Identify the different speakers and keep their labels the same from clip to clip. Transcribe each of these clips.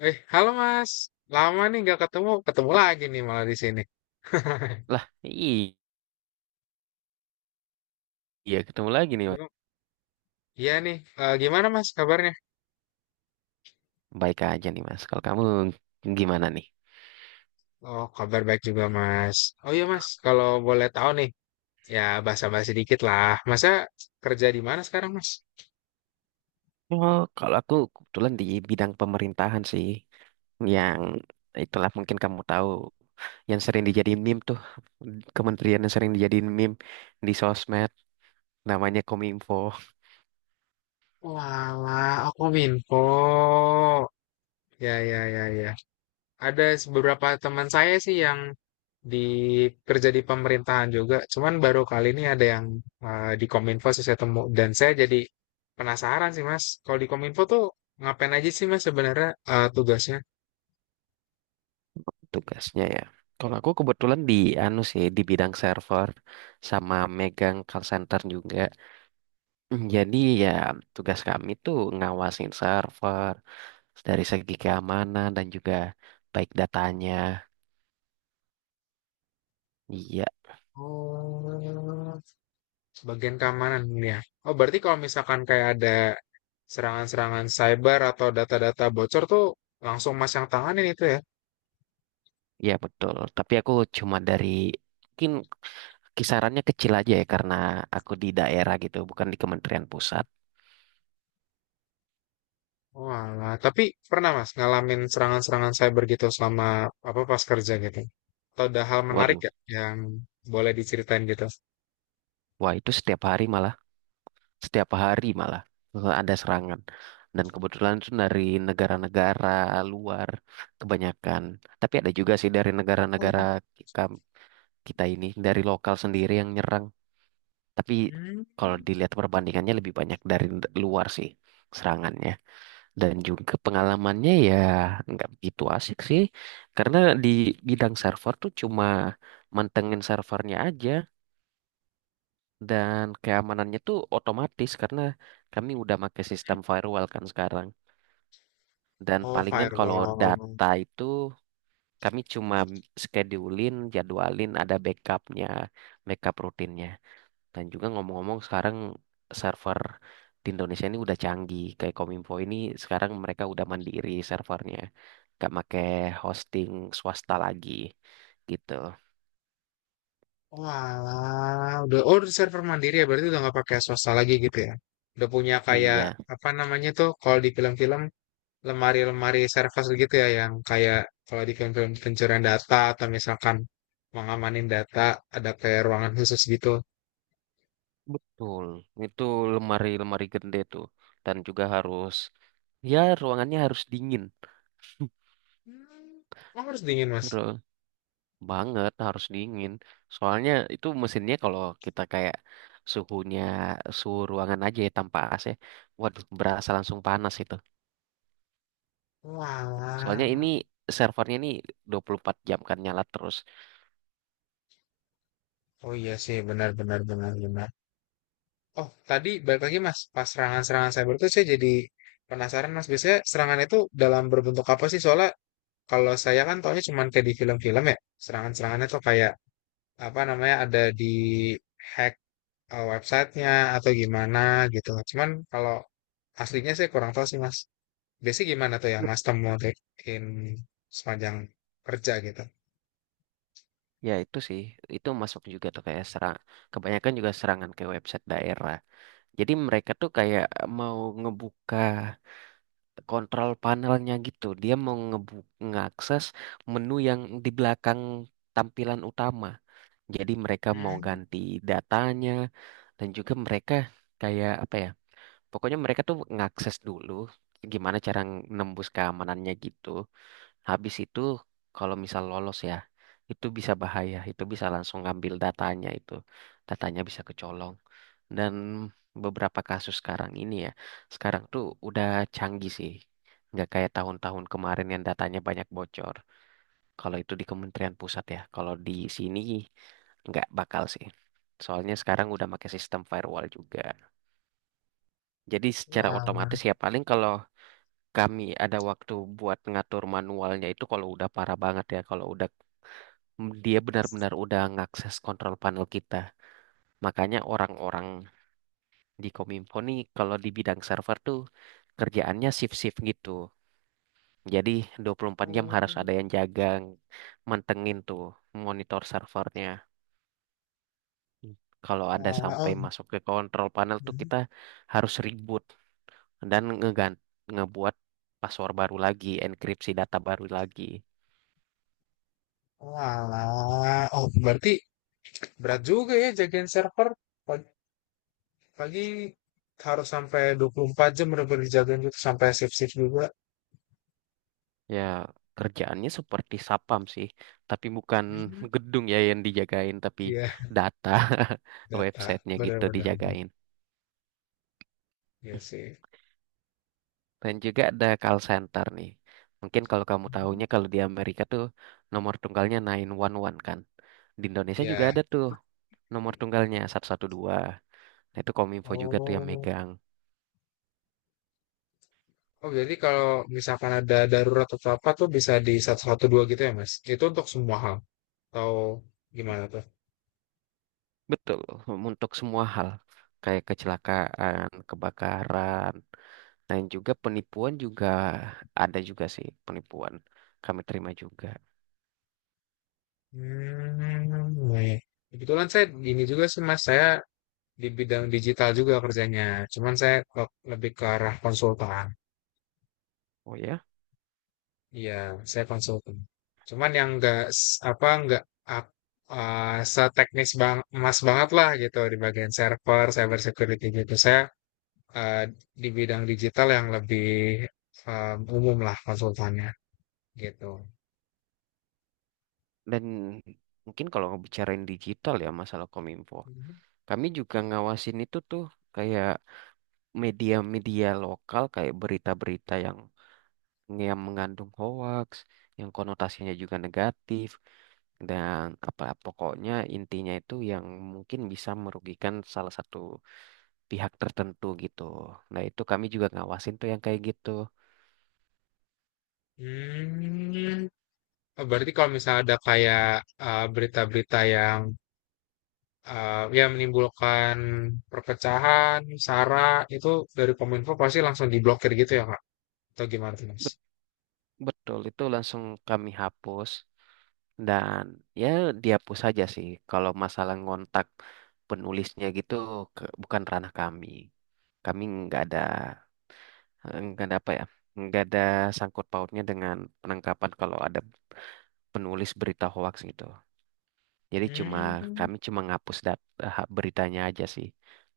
Speaker 1: Halo Mas. Lama nih nggak ketemu. Ketemu lagi nih malah di sini.
Speaker 2: Lah, iya ketemu lagi nih, Mas.
Speaker 1: Gim- Iya nih. Gimana Mas kabarnya?
Speaker 2: Baik aja nih, Mas. Kalau kamu gimana nih?
Speaker 1: Oh, kabar baik juga Mas. Oh iya Mas, kalau boleh tahu nih, ya basa-basi dikit lah. Masa kerja di mana sekarang Mas?
Speaker 2: Oh, kalau aku kebetulan di bidang pemerintahan sih, yang itulah mungkin kamu tahu, yang sering dijadiin meme tuh, kementerian yang sering dijadiin meme di sosmed, namanya Kominfo,
Speaker 1: Walah, aku minfo. Ya, ya, ya, ya. Ada beberapa teman saya sih yang di kerja di pemerintahan juga, cuman baru kali ini ada yang di Kominfo sih saya temu dan saya jadi penasaran sih Mas. Kalau di Kominfo tuh ngapain aja sih Mas sebenarnya tugasnya?
Speaker 2: tugasnya ya. Kalau aku kebetulan di anu sih, di bidang server sama megang call center juga. Jadi ya tugas kami tuh ngawasin server dari segi keamanan dan juga baik datanya. Iya,
Speaker 1: Oh, bagian keamanan ini ya. Oh, berarti kalau misalkan kayak ada serangan-serangan cyber atau data-data bocor tuh langsung Mas yang tanganin itu ya?
Speaker 2: iya betul. Tapi aku cuma dari mungkin kisarannya kecil aja ya karena aku di daerah gitu, bukan di Kementerian Pusat.
Speaker 1: Walah, tapi pernah Mas ngalamin serangan-serangan cyber gitu selama apa pas kerja gitu? Atau ada hal menarik
Speaker 2: Waduh,
Speaker 1: gak yang boleh diceritain gitu?
Speaker 2: wah itu setiap hari malah ada serangan. Dan kebetulan itu dari negara-negara luar kebanyakan. Tapi ada juga sih dari negara-negara kita ini dari lokal sendiri yang nyerang. Tapi
Speaker 1: Hmm.
Speaker 2: kalau dilihat perbandingannya lebih banyak dari luar sih serangannya dan juga pengalamannya ya nggak begitu asik sih karena di bidang server tuh cuma mantengin servernya aja dan keamanannya tuh otomatis karena kami udah pakai sistem firewall kan sekarang dan
Speaker 1: Oh,
Speaker 2: palingan kalau
Speaker 1: firewall.
Speaker 2: data itu kami cuma schedulein jadwalin ada backupnya backup rutinnya. Dan juga ngomong-ngomong sekarang server di Indonesia ini udah canggih. Kayak Kominfo ini sekarang mereka udah mandiri servernya. Gak make hosting swasta lagi gitu.
Speaker 1: Walah, udah oh udah server mandiri ya berarti udah nggak pakai swasta lagi gitu ya. Udah punya kayak
Speaker 2: Iya,
Speaker 1: apa namanya tuh kalau di film-film lemari-lemari service gitu ya yang kayak kalau di film-film pencurian data atau misalkan mengamanin data ada kayak ruangan khusus gitu.
Speaker 2: betul. Itu lemari-lemari gede tuh. Dan juga harus, ya ruangannya harus dingin.
Speaker 1: Hmm. Oh, harus dingin, Mas.
Speaker 2: Ru- Banget harus dingin. Soalnya itu mesinnya kalau kita kayak suhunya suhu ruangan aja ya tanpa AC, waduh berasa langsung panas itu. Soalnya ini
Speaker 1: Walah.
Speaker 2: servernya ini 24 jam kan nyala terus.
Speaker 1: Oh iya sih, benar benar benar benar. Oh, tadi balik lagi Mas, pas serangan-serangan cyber itu saya jadi penasaran Mas, biasanya serangan itu dalam berbentuk apa sih? Soalnya kalau saya kan taunya cuman kayak di film-film ya, serangan-serangannya tuh kayak apa namanya ada di hack websitenya atau gimana gitu. Cuman kalau aslinya saya kurang tahu sih Mas. Biasanya gimana tuh yang Mas temuin sepanjang kerja gitu?
Speaker 2: Ya itu sih, itu masuk juga tuh kayak serang. Kebanyakan juga serangan ke website daerah. Jadi mereka tuh kayak mau ngebuka kontrol panelnya gitu. Dia mau ngeakses menu yang di belakang tampilan utama. Jadi mereka mau
Speaker 1: Hmm,
Speaker 2: ganti datanya dan juga mereka kayak apa ya? Pokoknya mereka tuh ngakses dulu gimana cara nembus keamanannya gitu. Habis itu kalau misal lolos ya, itu bisa bahaya, itu bisa langsung ngambil datanya itu. Datanya bisa kecolong. Dan beberapa kasus sekarang ini ya, sekarang tuh udah canggih sih. Nggak kayak tahun-tahun kemarin yang datanya banyak bocor. Kalau itu di Kementerian Pusat ya, kalau di sini nggak bakal sih. Soalnya sekarang udah pakai sistem firewall juga. Jadi secara
Speaker 1: walah.
Speaker 2: otomatis ya paling kalau kami ada waktu buat ngatur manualnya itu kalau udah parah banget ya, kalau udah dia benar-benar udah ngakses kontrol panel kita. Makanya orang-orang di Kominfo nih kalau di bidang server tuh kerjaannya shift-shift gitu. Jadi 24 jam
Speaker 1: Oh,
Speaker 2: harus ada yang jaga, mantengin tuh monitor servernya. Kalau ada
Speaker 1: walah.
Speaker 2: sampai
Speaker 1: Oh,
Speaker 2: masuk ke kontrol panel tuh kita harus reboot dan ngebuat password baru lagi, enkripsi data baru lagi.
Speaker 1: Walah, oh berarti berat juga ya jagain server. Pag- Pagi, harus sampai 24 jam bener-bener dijagain gitu sampai shift-shift juga.
Speaker 2: Ya, kerjaannya seperti sapam sih, tapi bukan
Speaker 1: Hmm,
Speaker 2: gedung ya yang dijagain, tapi
Speaker 1: iya,
Speaker 2: data
Speaker 1: data
Speaker 2: websitenya gitu
Speaker 1: bener-bener.
Speaker 2: dijagain.
Speaker 1: Iya sih.
Speaker 2: Dan juga ada call center nih. Mungkin kalau kamu
Speaker 1: Mhm.
Speaker 2: tahunya kalau di Amerika tuh nomor tunggalnya 911 kan. Di Indonesia juga
Speaker 1: Iya.
Speaker 2: ada tuh nomor tunggalnya 112. Nah itu Kominfo juga tuh yang
Speaker 1: Oh.
Speaker 2: megang.
Speaker 1: Oh, jadi kalau misalkan ada darurat atau apa tuh bisa di 112 gitu ya, Mas? Itu untuk semua hal atau gimana tuh?
Speaker 2: Betul, untuk semua hal. Kayak kecelakaan, kebakaran, dan juga penipuan juga ada juga sih penipuan. Kami terima juga.
Speaker 1: Hmm, iya. Kebetulan saya gini juga sih, Mas. Saya di bidang digital juga kerjanya. Cuman saya kok lebih ke arah konsultan.
Speaker 2: Oh ya.
Speaker 1: Iya, saya konsultan. Cuman yang enggak apa nggak enggak seteknis bang emas banget lah gitu di bagian server, cyber security gitu. Saya eh, di bidang digital yang lebih umum lah konsultannya gitu.
Speaker 2: Dan mungkin kalau ngebicarain digital ya masalah Kominfo. Kami juga ngawasin itu tuh kayak media-media lokal kayak berita-berita yang mengandung hoax, yang konotasinya juga negatif dan apa pokoknya intinya itu yang mungkin bisa merugikan salah satu pihak tertentu gitu. Nah, itu kami juga ngawasin tuh yang kayak gitu.
Speaker 1: Hmm, oh, berarti kalau misalnya ada kayak berita-berita yang ya menimbulkan perpecahan, sara itu dari Kominfo pasti langsung diblokir gitu ya Kak? Atau gimana tuh Mas?
Speaker 2: Betul, itu langsung kami hapus dan ya dihapus saja sih. Kalau masalah ngontak penulisnya gitu bukan ranah kami. Kami nggak ada nggak ada apa ya, nggak ada sangkut pautnya dengan penangkapan kalau ada penulis berita hoax gitu. Jadi cuma
Speaker 1: Hmm,
Speaker 2: kami cuma ngapus beritanya aja sih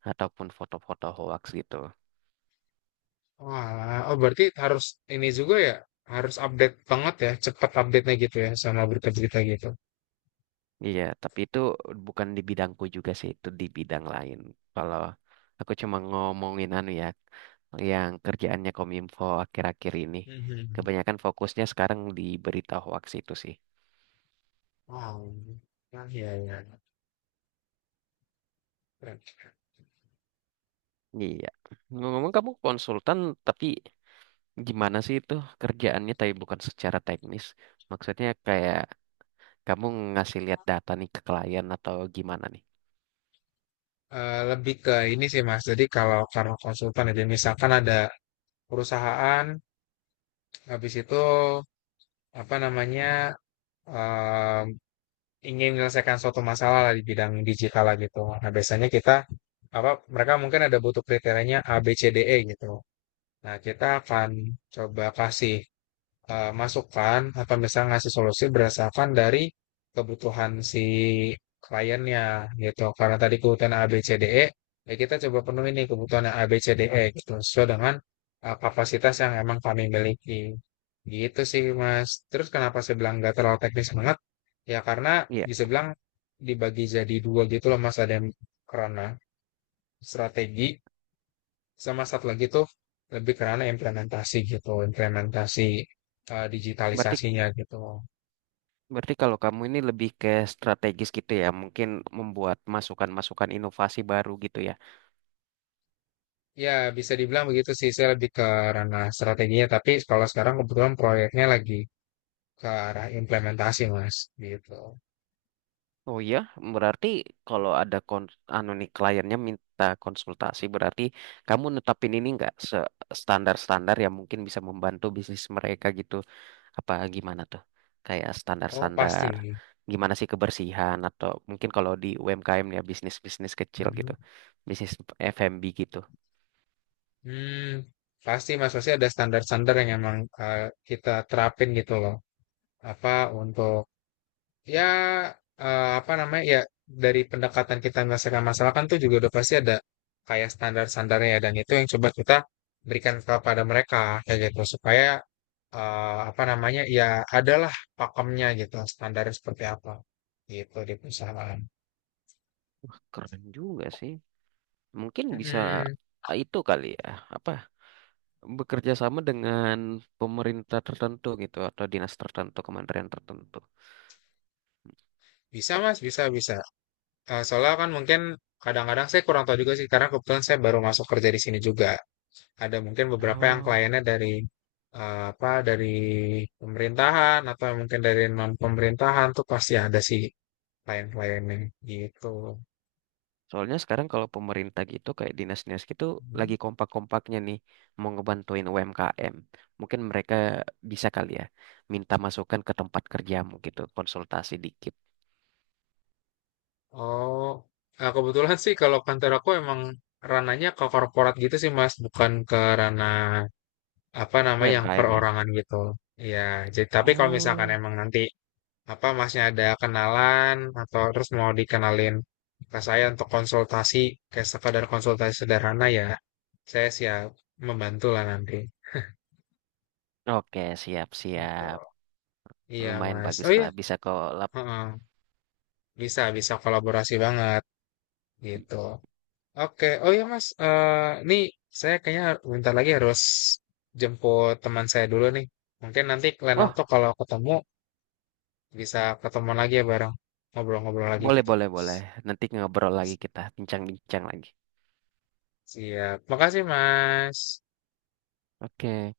Speaker 2: ataupun foto-foto hoax gitu.
Speaker 1: walah. Oh berarti harus ini juga ya, harus update banget ya, cepat update-nya gitu ya sama berita-berita gitu.
Speaker 2: Iya, tapi itu bukan di bidangku juga sih, itu di bidang lain. Kalau aku cuma ngomongin anu ya, yang kerjaannya Kominfo akhir-akhir ini.
Speaker 1: Mhm.
Speaker 2: Kebanyakan fokusnya sekarang di berita hoax itu sih.
Speaker 1: Wow. Nah, ya, ya. Keren.
Speaker 2: Iya. Ngomong-ngomong kamu konsultan, tapi gimana sih itu kerjaannya tapi bukan secara teknis? Maksudnya kayak kamu ngasih lihat data nih ke klien atau gimana nih?
Speaker 1: Lebih ke ini sih Mas. Jadi kalau karena konsultan aja misalkan ada perusahaan habis itu apa namanya eh, ingin menyelesaikan suatu masalah lah di bidang digital lah gitu. Nah, biasanya kita apa mereka mungkin ada butuh kriterianya A, B, C, D, E gitu. Nah, kita akan coba kasih masukan atau misalnya ngasih solusi berdasarkan dari kebutuhan si kliennya gitu. Karena tadi kebutuhan A, B, C, D, E, ya kita coba penuhi nih kebutuhan A, B, C, D, E gitu sesuai dengan kapasitas yang emang kami miliki. Gitu sih, Mas. Terus kenapa saya bilang nggak terlalu teknis banget? Ya karena
Speaker 2: Iya.
Speaker 1: bisa bilang dibagi jadi dua gitu loh Mas, ada yang kerana strategi sama satu lagi tuh lebih kerana implementasi gitu, implementasi
Speaker 2: Berarti
Speaker 1: digitalisasinya gitu.
Speaker 2: Berarti kalau kamu ini lebih ke strategis gitu ya, mungkin membuat masukan-masukan inovasi baru gitu ya.
Speaker 1: Ya bisa dibilang begitu sih, saya lebih ke ranah strateginya, tapi kalau sekarang kebetulan proyeknya lagi ke arah implementasi Mas, gitu.
Speaker 2: Oh iya, berarti kalau ada anu nih kliennya minta konsultasi, berarti kamu netapin ini nggak standar-standar yang mungkin bisa membantu bisnis mereka gitu. Apa gimana tuh? Kayak
Speaker 1: Oh pasti.
Speaker 2: standar-standar gimana sih kebersihan atau mungkin kalau di UMKM ya bisnis-bisnis kecil gitu.
Speaker 1: Mhm.
Speaker 2: Bisnis F&B gitu.
Speaker 1: Hmm, pasti Mas, pasti ada standar-standar yang emang kita terapin gitu loh. Apa untuk ya eh, apa namanya ya dari pendekatan kita menyelesaikan masalah kan tuh juga udah pasti ada kayak standar-standarnya ya, dan itu yang coba kita berikan kepada mereka kayak gitu supaya eh, apa namanya ya adalah pakemnya gitu standarnya seperti apa gitu di perusahaan.
Speaker 2: Wah, keren juga sih. Mungkin bisa
Speaker 1: Mm-mm.
Speaker 2: itu kali ya, apa bekerja sama dengan pemerintah tertentu gitu atau dinas tertentu, kementerian tertentu.
Speaker 1: Bisa mas, bisa bisa. Eh, soalnya kan mungkin kadang-kadang saya kurang tahu juga sih karena kebetulan saya baru masuk kerja di sini juga. Ada mungkin beberapa yang
Speaker 2: Oh.
Speaker 1: kliennya dari eh, apa dari pemerintahan atau mungkin dari non pemerintahan tuh pasti ada sih klien-kliennya gitu.
Speaker 2: Soalnya sekarang kalau pemerintah gitu kayak dinas-dinas gitu
Speaker 1: Hmm.
Speaker 2: lagi kompak-kompaknya nih mau ngebantuin UMKM. Mungkin mereka bisa kali ya minta masukan ke tempat kerjamu gitu, konsultasi dikit.
Speaker 1: Oh, nah, kebetulan sih kalau kantor aku emang rananya ke korporat gitu sih Mas, bukan ke ranah apa namanya yang
Speaker 2: UMKM ya.
Speaker 1: perorangan gitu. Iya, jadi tapi kalau misalkan
Speaker 2: Oh.
Speaker 1: emang nanti apa masnya ada kenalan atau terus mau dikenalin ke saya untuk konsultasi kayak sekadar konsultasi sederhana ya saya siap membantu lah nanti
Speaker 2: Oke,
Speaker 1: gitu.
Speaker 2: siap-siap.
Speaker 1: Iya
Speaker 2: Lumayan
Speaker 1: mas,
Speaker 2: bagus
Speaker 1: oh iya,
Speaker 2: lah bisa kok lap.
Speaker 1: heeh. Bisa bisa kolaborasi banget gitu. Oke, oh iya mas. Nih saya kayaknya bentar lagi harus jemput teman saya dulu nih, mungkin nanti lain waktu
Speaker 2: Wah,
Speaker 1: kalau ketemu bisa ketemu lagi ya bareng ngobrol-ngobrol lagi
Speaker 2: Boleh,
Speaker 1: gitu.
Speaker 2: boleh, boleh. Nanti ngobrol lagi kita, bincang-bincang lagi.
Speaker 1: Siap, makasih mas.
Speaker 2: Oke.